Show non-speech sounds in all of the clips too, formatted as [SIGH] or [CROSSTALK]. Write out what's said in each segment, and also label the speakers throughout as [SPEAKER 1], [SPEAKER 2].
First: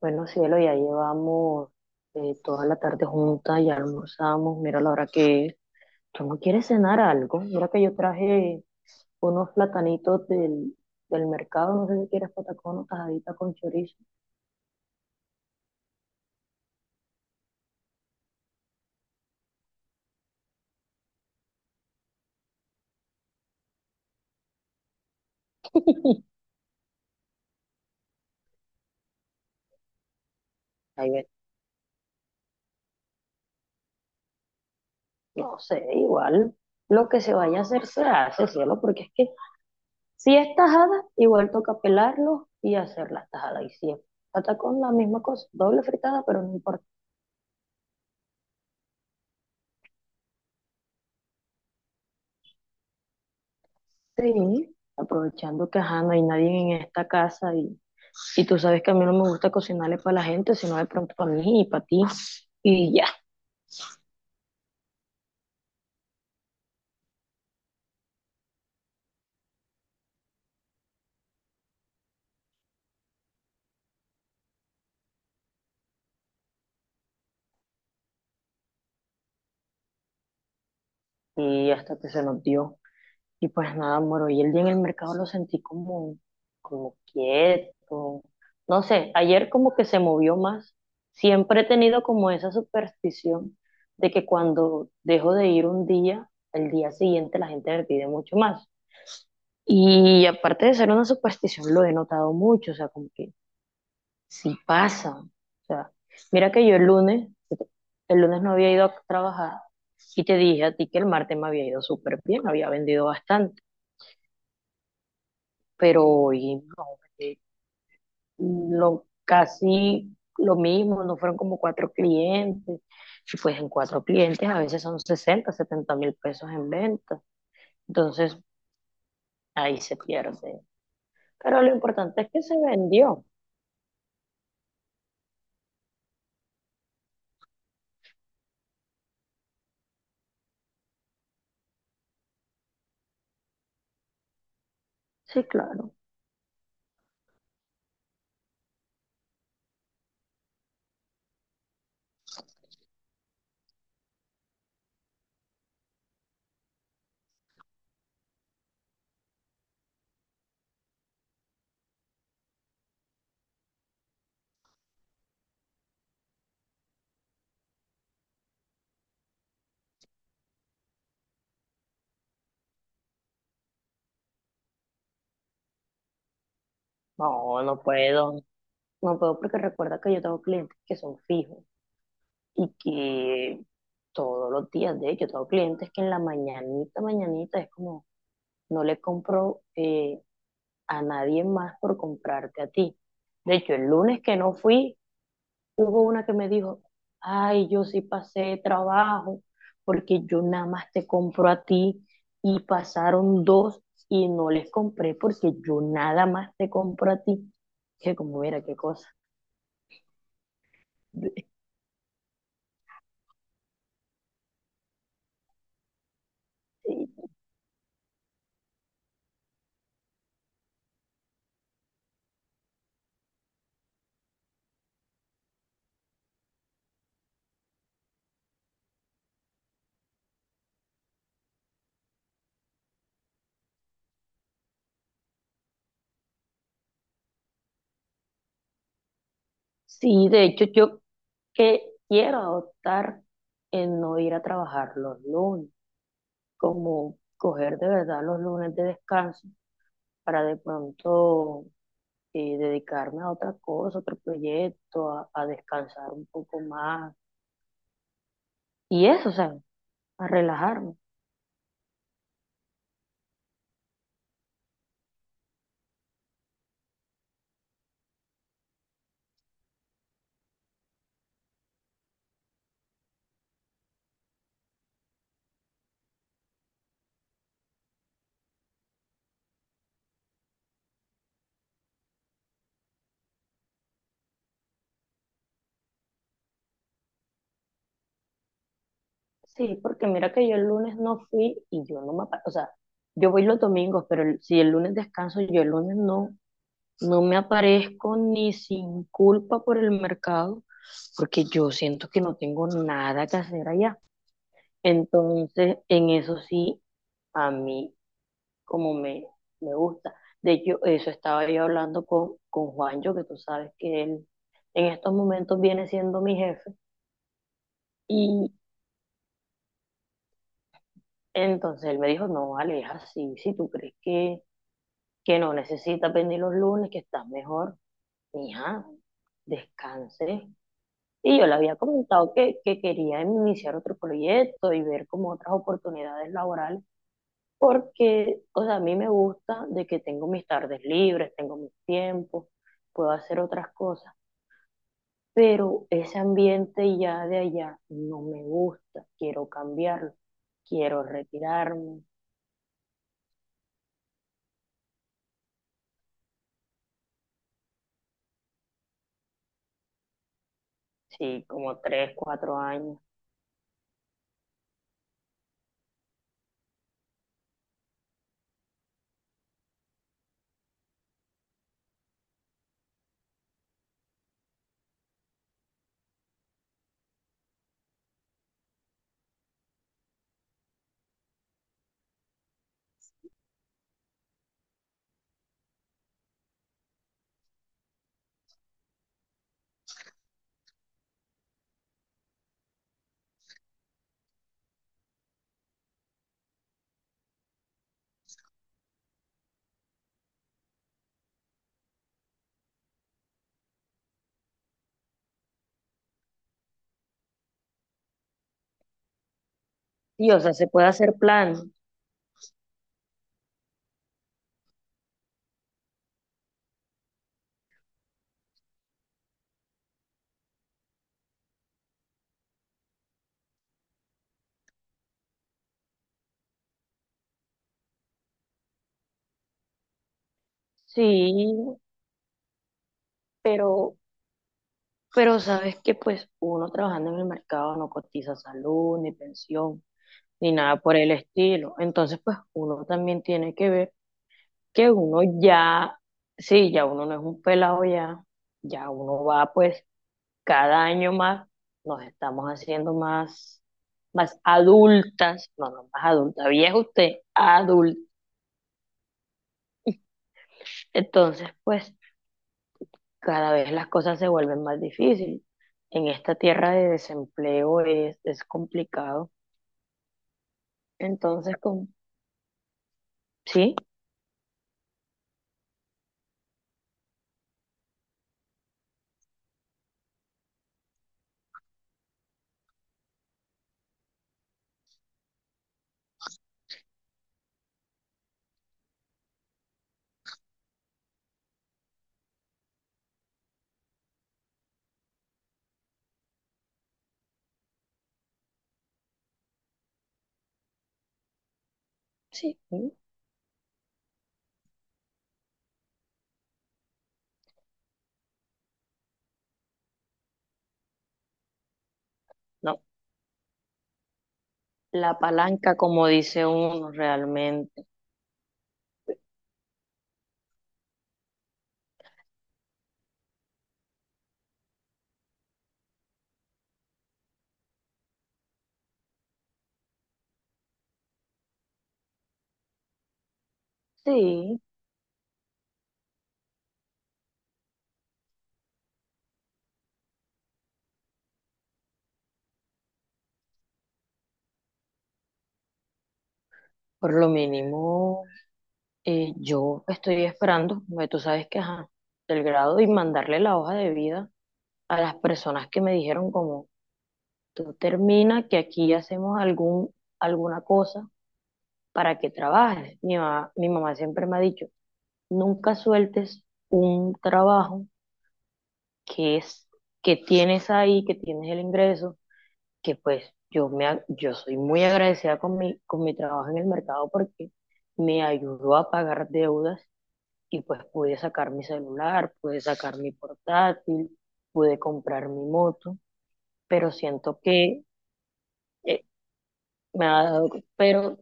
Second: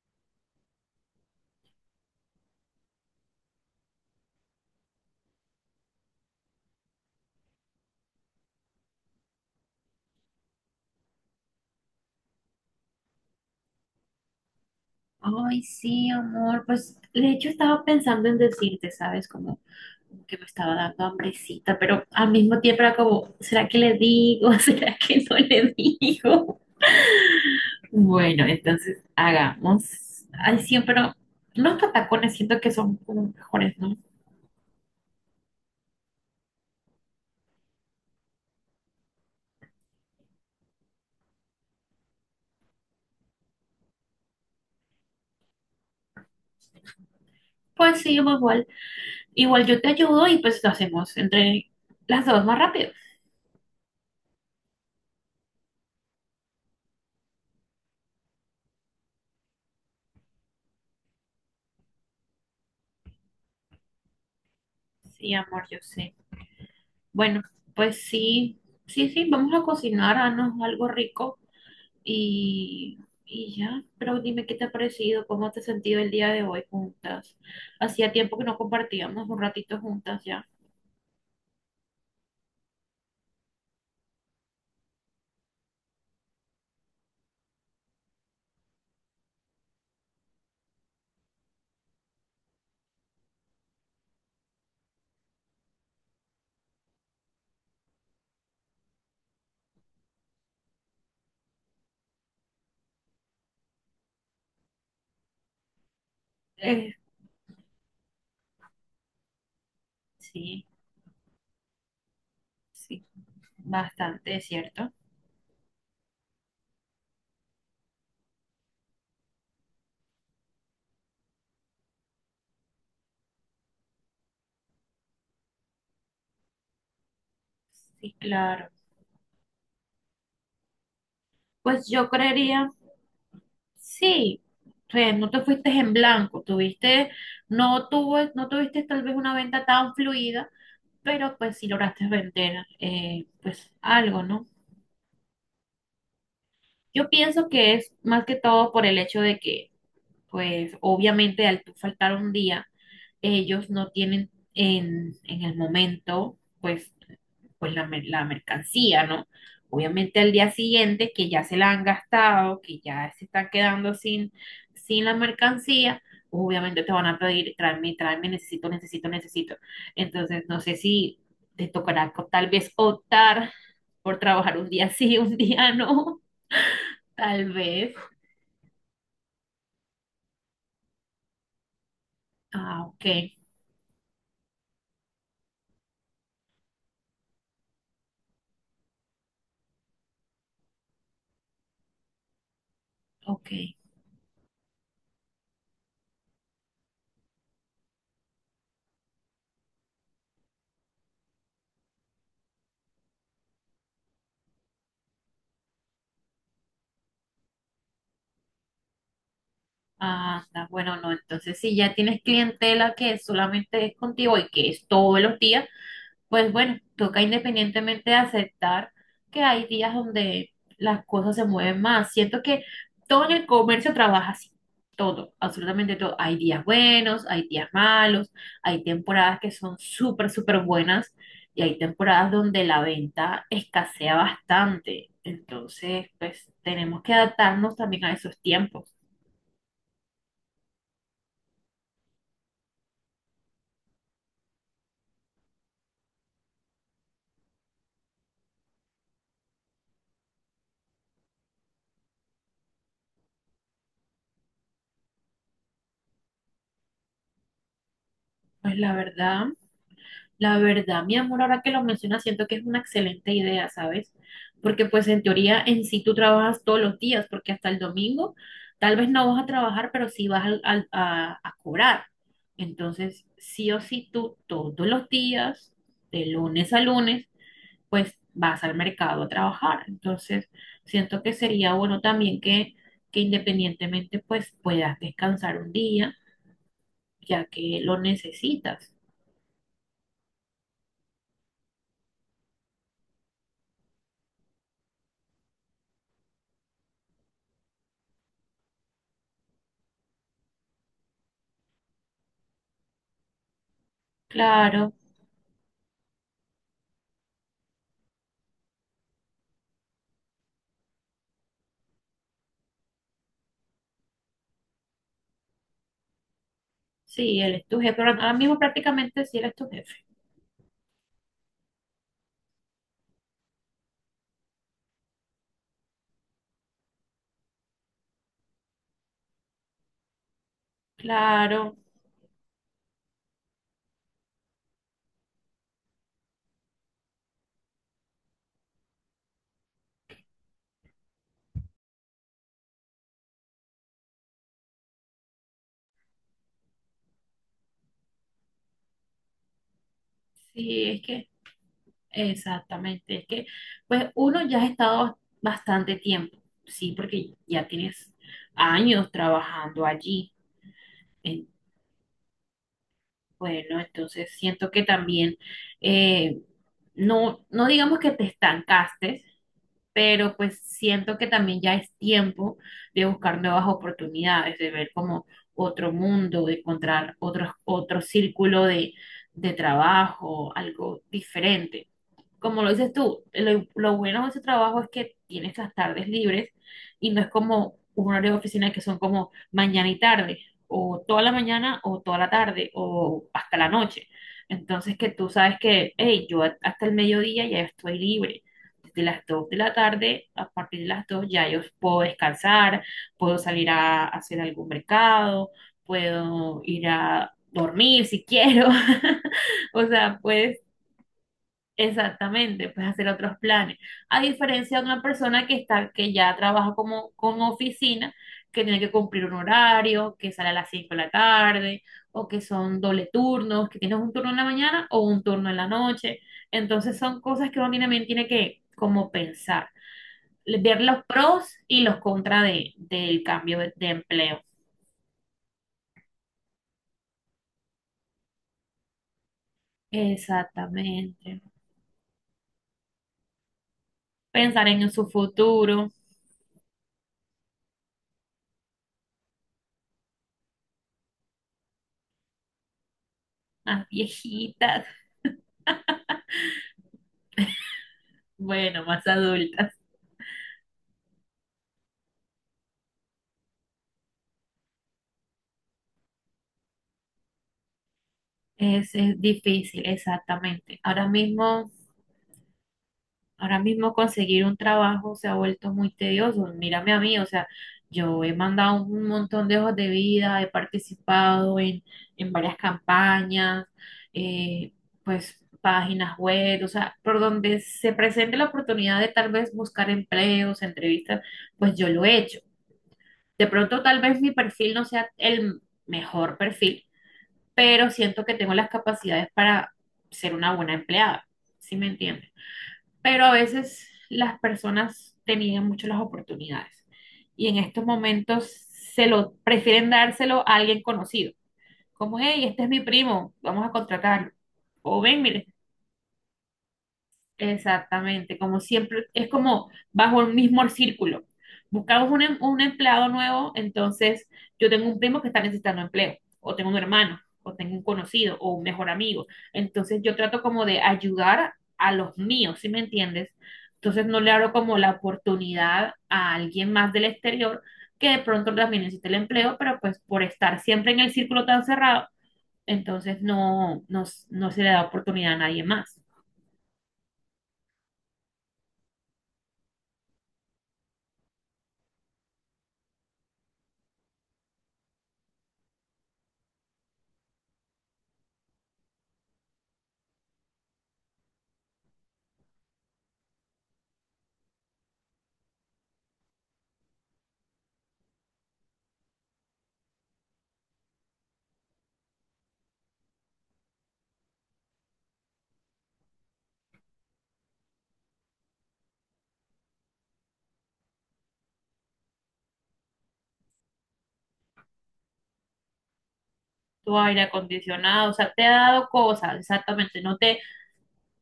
[SPEAKER 1] Bueno, cielo, ya llevamos toda la tarde juntas, ya almorzamos, mira la hora que es. ¿Tú no quieres cenar algo? Mira que yo traje unos platanitos del mercado, no sé si quieres patacón o tajadita con chorizo.
[SPEAKER 2] Ay, sí, amor. Pues de hecho estaba pensando en decirte, ¿sabes? Como que me estaba dando hambrecita, pero al mismo tiempo era como, ¿será que le digo? [LAUGHS] ¿Será que no le digo? Bueno, entonces hagamos. Ay, sí,
[SPEAKER 1] Ahí
[SPEAKER 2] pero
[SPEAKER 1] ven.
[SPEAKER 2] los patacones siento que son como mejores, ¿no?
[SPEAKER 1] No sé, igual lo que se vaya a hacer se hace, cielo, porque es que si es tajada, igual toca pelarlo y hacer la tajada. Y si es patacón, la misma cosa, doble fritada, pero no importa.
[SPEAKER 2] Pues sí, amor, igual. Igual yo te ayudo y pues lo hacemos entre las dos más rápido.
[SPEAKER 1] Sí, aprovechando que ajá, no hay nadie en esta casa y tú sabes que a mí no me gusta cocinarle para la gente, sino de pronto para mí y para ti. Y ya,
[SPEAKER 2] Sí, amor, yo sé. Bueno, pues sí, sí, sí, vamos a cocinarnos algo rico. Y, y ya, pero dime qué te ha parecido, cómo te has sentido el día de hoy juntas. Hacía tiempo que no compartíamos un ratito juntas ya.
[SPEAKER 1] y hasta que se nos dio. Y pues nada, amor, y el día en el mercado lo sentí como, como quieto. No sé, ayer como que se movió más. Siempre he tenido como esa superstición de que cuando dejo de ir un día, el día siguiente la gente me pide mucho más. Y aparte de ser una superstición, lo he notado mucho, o sea, como que sí pasa. O sea, mira que yo el
[SPEAKER 2] Eh,
[SPEAKER 1] lunes, el lunes no había ido a trabajar y te dije
[SPEAKER 2] Sí,
[SPEAKER 1] a ti que el martes me había ido súper bien, había
[SPEAKER 2] sí,
[SPEAKER 1] vendido bastante,
[SPEAKER 2] bastante, es ¿cierto?
[SPEAKER 1] pero hoy no, eh, casi lo mismo, no fueron como cuatro clientes. Si fuesen cuatro clientes, a veces son 60 70 mil pesos en venta.
[SPEAKER 2] Sí,
[SPEAKER 1] Entonces,
[SPEAKER 2] claro.
[SPEAKER 1] ahí se pierde. Pero lo
[SPEAKER 2] Pues yo
[SPEAKER 1] importante es que se
[SPEAKER 2] creería,
[SPEAKER 1] vendió.
[SPEAKER 2] sí, o sea, no te fuiste en blanco, tuviste, no tuvo, no tuviste tal vez una venta tan fluida, pero pues sí lograste vender, pues algo, ¿no?
[SPEAKER 1] Sí, claro.
[SPEAKER 2] Yo pienso que es más que todo por el hecho de que pues obviamente al tú faltar un día, ellos no tienen en el momento, pues la mercancía, ¿no? Obviamente al día siguiente, que ya se la han gastado, que ya se están quedando sin la mercancía, obviamente te van a pedir, tráeme, tráeme, necesito, necesito, necesito. Entonces, no sé si te tocará tal vez optar por trabajar un día sí, [LAUGHS] un día no, tal
[SPEAKER 1] No, no
[SPEAKER 2] vez.
[SPEAKER 1] puedo. No puedo porque recuerda que yo tengo clientes que son fijos. Y
[SPEAKER 2] Ah, ok,
[SPEAKER 1] que todos los días, de hecho, tengo clientes que en la mañanita, mañanita es como, no le compro, a nadie más por comprarte a ti.
[SPEAKER 2] ok.
[SPEAKER 1] De hecho, el lunes que no fui, hubo una que me dijo, ay, yo sí pasé de trabajo porque yo nada más te compro a ti y pasaron dos y no les compré porque yo nada más te compro a ti. Que como, mira, qué cosa.
[SPEAKER 2] Anda, bueno, no,
[SPEAKER 1] [LAUGHS]
[SPEAKER 2] entonces si ya tienes clientela que solamente es contigo y que es todos los días, pues bueno, toca independientemente aceptar que hay días donde las cosas se mueven más. Siento que todo en el comercio trabaja así, todo, absolutamente todo. Hay días buenos, hay días malos, hay temporadas que son súper, súper buenas y hay temporadas donde la venta escasea bastante. Entonces, pues tenemos que adaptarnos también a esos tiempos.
[SPEAKER 1] Sí, de hecho, yo que quiero adoptar en no ir a trabajar los lunes, como coger de verdad los lunes de descanso para de pronto, dedicarme a otra cosa, otro proyecto, a descansar un poco más
[SPEAKER 2] Pues la
[SPEAKER 1] y eso, o
[SPEAKER 2] verdad.
[SPEAKER 1] sea, a
[SPEAKER 2] La
[SPEAKER 1] relajarme.
[SPEAKER 2] verdad, mi amor, ahora que lo mencionas, siento que es una excelente idea, ¿sabes? Porque pues en teoría en sí tú trabajas todos los días, porque hasta el domingo tal vez no vas a trabajar, pero sí vas a cobrar. Entonces, sí o sí tú todos los días, de lunes a lunes, pues vas al mercado a trabajar. Entonces, siento que sería bueno también que independientemente pues puedas descansar un día, ya que lo necesitas.
[SPEAKER 1] Sí, porque mira que yo el lunes no fui y yo no me, o sea, yo voy los domingos, pero si el lunes descanso, yo el lunes no, no me aparezco ni sin culpa por el mercado. Porque yo siento que no tengo nada que hacer allá.
[SPEAKER 2] Claro.
[SPEAKER 1] Entonces, en eso sí, a mí como me gusta. De hecho, eso estaba yo hablando con Juancho, que tú sabes que él en estos momentos viene siendo mi jefe.
[SPEAKER 2] Sí, él es tu jefe. Ahora
[SPEAKER 1] Y
[SPEAKER 2] mismo prácticamente sí eres tu jefe.
[SPEAKER 1] entonces él me dijo, no, vale, es así, si tú crees que no necesitas venir los lunes, que estás mejor, mija, descanse. Y yo le había
[SPEAKER 2] Claro,
[SPEAKER 1] comentado que quería iniciar otro proyecto y ver como otras oportunidades laborales. Porque, o sea, a mí me gusta de que tengo mis tardes libres, tengo mis tiempos, puedo hacer otras cosas, pero ese ambiente ya de allá no me gusta, quiero cambiarlo,
[SPEAKER 2] sí, es
[SPEAKER 1] quiero
[SPEAKER 2] que,
[SPEAKER 1] retirarme,
[SPEAKER 2] exactamente, es que, pues uno ya ha estado bastante tiempo, sí, porque ya tienes años trabajando allí.
[SPEAKER 1] sí,
[SPEAKER 2] En-
[SPEAKER 1] como 3, 4 años.
[SPEAKER 2] bueno, entonces siento que también, eh, no, no digamos que te estancaste, pero pues siento que también ya es tiempo de buscar nuevas oportunidades, de ver como otro mundo, de encontrar otro círculo de trabajo, algo diferente como lo dices tú, lo bueno de ese trabajo es que tienes las tardes libres y no es como un horario de oficina que son como mañana y tarde, o toda la mañana o toda la tarde o hasta la noche. Entonces que tú sabes que, hey, yo hasta el mediodía ya estoy libre. Desde las 2 de la tarde, a partir de las 2 ya yo puedo descansar, puedo salir a hacer algún mercado, puedo ir a dormir si quiero. [LAUGHS] O sea,
[SPEAKER 1] Sí, o sea,
[SPEAKER 2] puedes
[SPEAKER 1] se puede hacer planes,
[SPEAKER 2] Exactamente, puedes hacer otros planes. A diferencia de una persona que está, que ya trabaja como con oficina, que tiene que cumplir un horario, que sale a las 5 de la tarde, o que son doble turnos, que tienes un turno en la mañana o un turno en la noche. Entonces son cosas que uno también tiene que como pensar, ver los pros
[SPEAKER 1] sí,
[SPEAKER 2] y los contras de, del cambio de
[SPEAKER 1] pero,
[SPEAKER 2] empleo.
[SPEAKER 1] pero sabes que pues uno trabajando en el mercado no cotiza salud, ni pensión, ni nada por el
[SPEAKER 2] Exactamente.
[SPEAKER 1] estilo, entonces pues uno también tiene que ver
[SPEAKER 2] Pensar en
[SPEAKER 1] que
[SPEAKER 2] su
[SPEAKER 1] uno
[SPEAKER 2] futuro.
[SPEAKER 1] ya, sí, ya uno no es un pelado ya, ya uno va pues cada año más, nos estamos haciendo más,
[SPEAKER 2] Las
[SPEAKER 1] más
[SPEAKER 2] viejitas.
[SPEAKER 1] adultas, no, no
[SPEAKER 2] [LAUGHS]
[SPEAKER 1] más adulta, vieja usted, adulta.
[SPEAKER 2] Bueno, más adultas.
[SPEAKER 1] Entonces, pues cada vez las cosas se vuelven más difíciles. En esta tierra de desempleo es
[SPEAKER 2] Es
[SPEAKER 1] complicado.
[SPEAKER 2] difícil, exactamente.
[SPEAKER 1] Entonces,
[SPEAKER 2] Ahora
[SPEAKER 1] sí,
[SPEAKER 2] mismo conseguir un trabajo se ha vuelto muy tedioso. Mírame a mí, o sea, yo he mandado un montón de hojas de vida, he participado en, varias campañas, eh, pues páginas web, o sea, por donde se presente la oportunidad de tal vez buscar empleos, entrevistas, pues yo lo he hecho. De pronto tal vez mi perfil no sea el mejor perfil, pero siento que tengo las capacidades para ser una buena empleada, ¿sí me entiendes?
[SPEAKER 1] sí, sí,
[SPEAKER 2] Pero a veces las personas te niegan mucho las oportunidades y en estos momentos se lo prefieren dárselo a alguien conocido, como, hey, este es
[SPEAKER 1] no.
[SPEAKER 2] mi primo, vamos a contratarlo. O
[SPEAKER 1] La
[SPEAKER 2] ven, mire,
[SPEAKER 1] palanca, como dice uno realmente.
[SPEAKER 2] exactamente, como siempre, es como bajo el mismo círculo. Buscamos un, un empleado nuevo, entonces yo tengo un primo que está necesitando empleo, o tengo un hermano, o tengo un conocido, o un mejor amigo. Entonces yo trato como de ayudar a los míos, ¿sí me entiendes? Entonces no le abro
[SPEAKER 1] Sí.
[SPEAKER 2] como la oportunidad a alguien más del exterior que de pronto también necesita el empleo, pero pues por estar siempre en el círculo tan cerrado, entonces no, no, no se le da oportunidad a nadie más.
[SPEAKER 1] Por lo mínimo, yo estoy esperando, porque tú sabes que, ajá, el grado y mandarle la hoja de vida a las personas que me dijeron como, tú termina que aquí hacemos algún, alguna cosa para que trabajes. Mi mamá siempre me ha dicho, nunca sueltes un trabajo que es, que tienes ahí, que tienes el ingreso, que pues yo me, yo soy muy agradecida con mi trabajo en el mercado porque me ayudó a pagar deudas y pues pude sacar mi celular, pude sacar mi portátil, pude comprar mi moto, pero
[SPEAKER 2] Tu aire
[SPEAKER 1] siento que,
[SPEAKER 2] acondicionado, o sea, te ha dado
[SPEAKER 1] eh,
[SPEAKER 2] cosas, exactamente,
[SPEAKER 1] me
[SPEAKER 2] no
[SPEAKER 1] ha
[SPEAKER 2] te
[SPEAKER 1] dado, pero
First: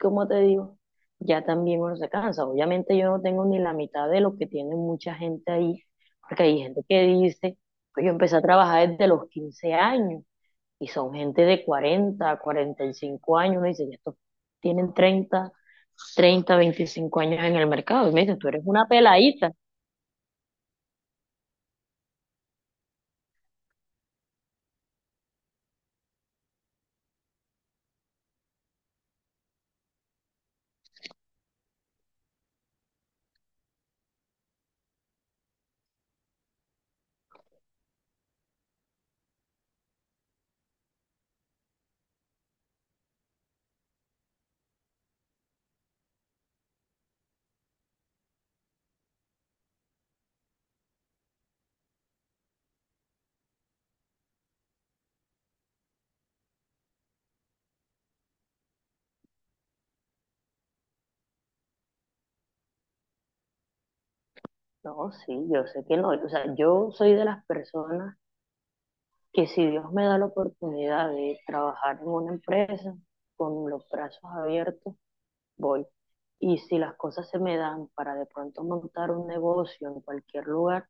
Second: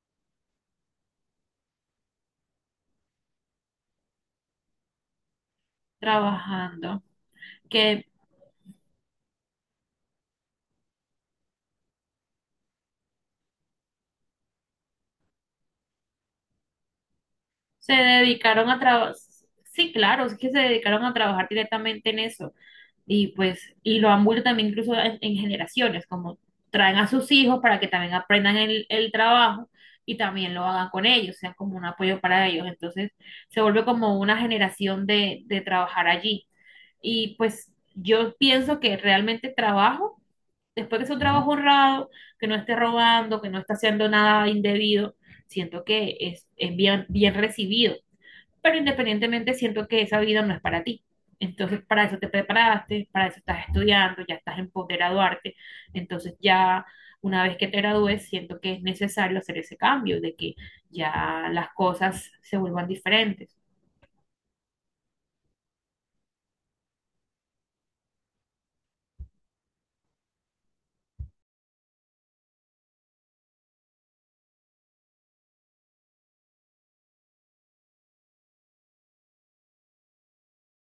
[SPEAKER 1] como te digo, ya también uno se cansa. Obviamente yo no tengo ni la mitad de lo que tiene mucha gente ahí, porque hay gente
[SPEAKER 2] trabajando,
[SPEAKER 1] que dice, pues
[SPEAKER 2] que
[SPEAKER 1] yo empecé a trabajar desde los 15 años y son gente de 40 45 años, uno dice, ya estos tienen 30 30 25 años en el
[SPEAKER 2] se
[SPEAKER 1] mercado y me dicen, tú eres
[SPEAKER 2] dedicaron a
[SPEAKER 1] una
[SPEAKER 2] trabajar,
[SPEAKER 1] peladita.
[SPEAKER 2] sí, claro, es que se dedicaron a trabajar directamente en eso, y pues, y lo han vuelto también incluso en generaciones, como traen a sus hijos para que también aprendan el trabajo y también lo hagan con ellos, sean como un apoyo para ellos, entonces se vuelve como una generación de trabajar allí, y pues yo pienso que realmente trabajo después que es un trabajo honrado, que no esté robando, que no esté haciendo nada indebido, siento que es bien, bien recibido. Pero independientemente siento que esa vida no es para ti. Entonces, para eso te preparaste, para eso estás estudiando, ya estás en poder graduarte. Entonces, ya una vez que te gradúes, siento que es necesario hacer ese cambio, de que ya las cosas se vuelvan diferentes.
[SPEAKER 1] No, sí, yo sé que no. O sea, yo soy de las personas que si Dios me da la oportunidad de trabajar en una empresa con los brazos abiertos, voy. Y si las cosas se me dan para de pronto montar un negocio en cualquier lugar,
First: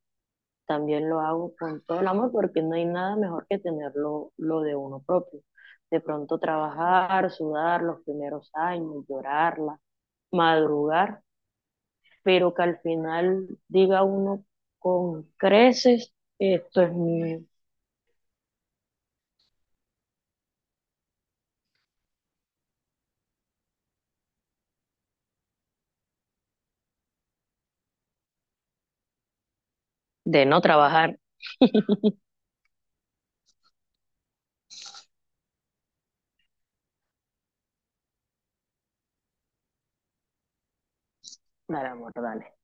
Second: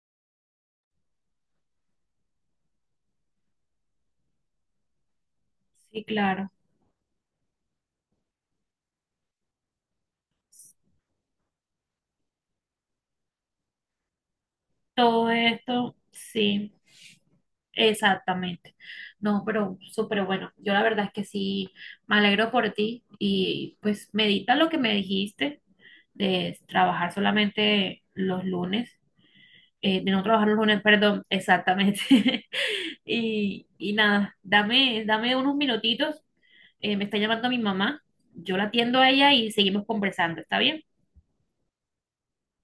[SPEAKER 1] también lo hago con todo el amor porque no hay nada mejor que tenerlo lo de uno propio. De
[SPEAKER 2] Sí,
[SPEAKER 1] pronto
[SPEAKER 2] claro.
[SPEAKER 1] trabajar, sudar los primeros años, llorarla, madrugar, pero que al final diga uno con
[SPEAKER 2] Todo esto,
[SPEAKER 1] creces,
[SPEAKER 2] sí.
[SPEAKER 1] esto es mío,
[SPEAKER 2] Exactamente. No, pero súper bueno. Yo la verdad es que sí, me alegro por ti y pues medita lo que me dijiste de trabajar solamente los lunes, de no trabajar
[SPEAKER 1] de
[SPEAKER 2] los
[SPEAKER 1] no
[SPEAKER 2] lunes,
[SPEAKER 1] trabajar,
[SPEAKER 2] perdón, exactamente. [LAUGHS] Y, y nada, dame, dame unos minutitos. Me está llamando mi mamá. Yo la atiendo a ella y seguimos conversando. ¿Está bien?
[SPEAKER 1] dar amor, dale.